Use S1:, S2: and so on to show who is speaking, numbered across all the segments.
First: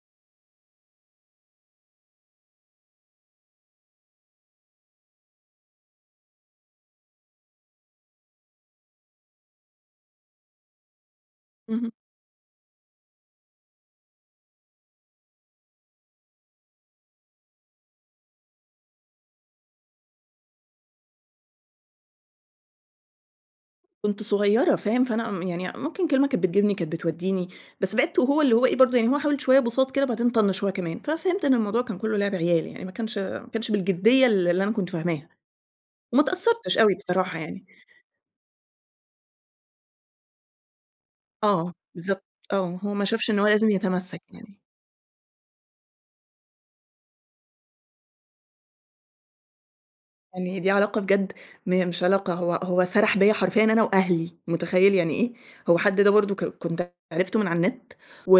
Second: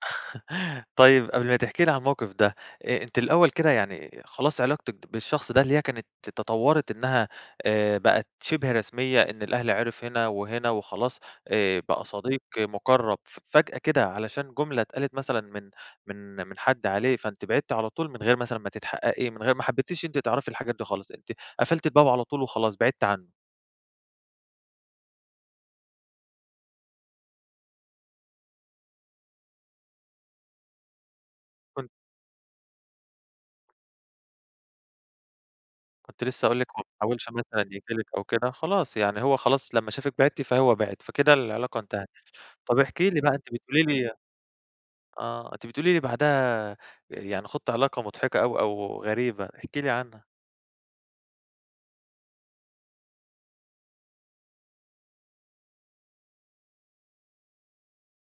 S1: طيّب قبل ما تحكي لي عن موقف ده، أ أنتِ الأوّل كده يعني خلاص علاقتِك بالشخص ده اللي هي كانت تطورت إنّها آآ بقت شِبه رسميّة، إن الأهل عرف هنا وهنا وخلاص، آآ
S2: اهم.
S1: بقى صديق مُقرب فجأة كده، علشان جملة اتقالت مثلًا من من من حد عليه، فأنتِ بعدتِ على طول من غير مثلًا ما تتحققي؟ من غير ما حبيتيش أنتِ تعرفي الحاجات دي خالص؟ أنتِ قفلتِ الباب على طول وخلاص بعدتِ عنّه؟
S2: كنت صغيّرة فاهم، فأنا م يعني ممكن كلمة كانت بتجيبني، كانت بتوديني، بس بعدت وهو اللي هو إيه برضو، يعني هو حاول شويّة بُساط كده بعدين طنش هو كمان، فَفهمت إن الموضوع
S1: كنت
S2: كان كلّه لعب عيال يعني، ما كانش ما كانش بالجديّة اللي اللي أنا كنت فاهماها. وما
S1: كنت لسّه هاقول لِك
S2: اتأثرتش
S1: هو
S2: أوي
S1: ماحاولش
S2: بصراحة
S1: مثلًا
S2: يعني.
S1: ييجي لِك أو كده، خلاص يعني هو خلاص لمّا شافِك بعدتِ فهو بعد، فكده
S2: آه،
S1: العلاقة انتهت.
S2: بالضبط آه،
S1: طب
S2: هو ما
S1: احكي لي
S2: شافش
S1: بقى
S2: إنه
S1: أنتِ
S2: لازم
S1: بتقولي لي
S2: يتمَسّك يعني.
S1: آه، أنتِ بتقولي لي بعدها يعني خُضتِ علاقة مضحكة أوي أو غريبة، احكي لي عنها
S2: يعني دي علاقة بجد م مش علاقة، هو هو سَرح بيَّ حرفيًا أنا وأهلي، مُتخيل يعني إيه؟ هو حد ده برضو ك كنت عرفته من على النت و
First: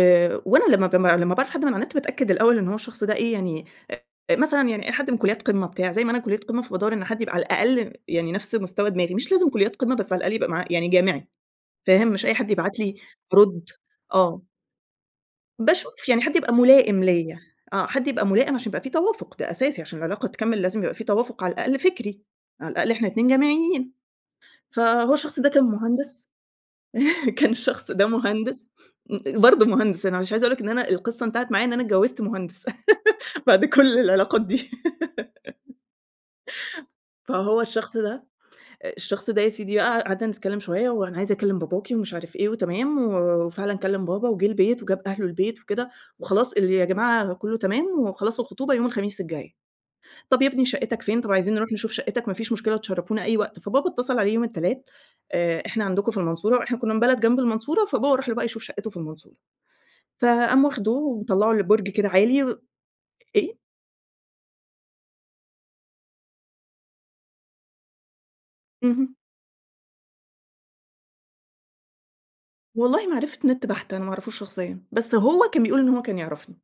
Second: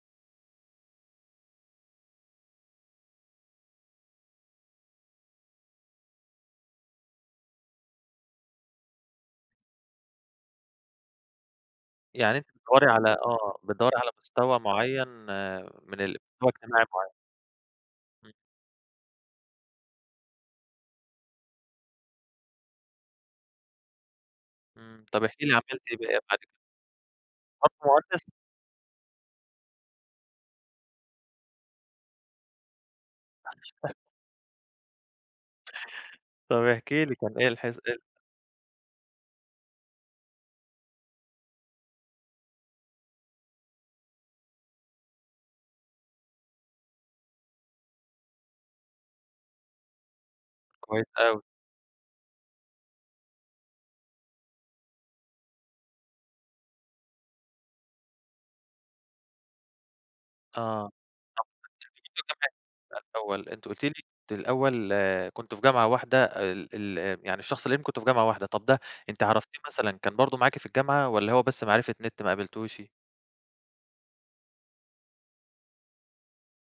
S2: وأنا لما ب لمّا باعرف حد من على النت باتأكّد الأوّل إنّه هو الشخص ده إيه؟ يعني، آآ، مثلًا يعني أي حد من كليات قمة بتاع، زي ما أنا كلية قمة فبادور إن حد يبقى على الأقل يعني نفس مستوى دماغي، مش لازم كليات قمة بس على الأقل يبقى معاه يعني جامعي، فاهم؟ مش أي
S1: يعني أنتِ
S2: حد يبعت
S1: بتدوري
S2: لي
S1: على آه،
S2: أرد.
S1: بتدوري على
S2: آه.
S1: مستوى معين من
S2: باشوف
S1: ال
S2: يعني حد
S1: مستوى
S2: يبقى
S1: اجتماعي
S2: ملائم
S1: معين.
S2: ليَّ، آه، حد يبقى
S1: امم.
S2: ملائم عشان يبقى في توافق، ده أساسي عشان العلاقة تكمل لازم يبقى في توافق على الأقل فكري، على الأقل إحنا ال2 جامعيين.
S1: إمم،
S2: فهو
S1: طب
S2: الشخص
S1: احكي
S2: ده
S1: لي
S2: كان
S1: عملتِ إيه بقى.
S2: مهندس
S1: [unintelligible]
S2: كان
S1: برضو
S2: الشخص ده
S1: مهندس؟
S2: مهندس امم، برضو مهندس أنا مش عايزة أقول لَك إن أنا القصّة انتهت معايا إن أنا اتجوزت مهندس. بعد
S1: [unintelligible]
S2: كل العلاقات دي
S1: طب احكي لي كان إيه
S2: فهو
S1: الحس
S2: الشخص
S1: إيه
S2: ده الشخص ده يا سيدي بقى قعدنا نتكلّم شويّة، وأنا عايز أكلم باباكي ومش عارف إيه وتمام، وفعلًا كلم بابا وجه البيت وجاب أهله البيت وكده، وخلاص اللي يا جماعة كلّه تمام، وخلاص الخطوبة يوم الخميس الجاي. طب يا ابني شَقتك
S1: كويس
S2: فين؟ طب
S1: أوي.
S2: عايزين نروح نشوف شَقتك؟ ما فيش مشكلة تشرفونا أي وقت. فبابا اتصل عليه يوم التلات، آآ إحنا عندكم في المنصورة وإحنا كنّا من بلد جنب المنصورة فبابا راح له بقى يشوف شَقته في المنصورة. فقام واخده
S1: آه،
S2: ومطلعه لبرج كده عالي
S1: [unintelligible]
S2: و
S1: الأول
S2: إيه؟
S1: أنتِ قلتِ لي إن أنتِ الأوّل كنتم في جامعة واحدة ال ال يعني الشخص اللي يهمك كنتم في جامعة واحدة، طب ده
S2: اهمم.
S1: أنتِ عرفتيه مثلًا كان برضو معاكِ في الجامعة والَّا هو بس معرفة نت ما قابلتيهوش؟
S2: والله معرفة نت بَحتة، أنا ما أعرفهوش شخصيًا. بس هو كان بيقول إنه هو كان يعرفني.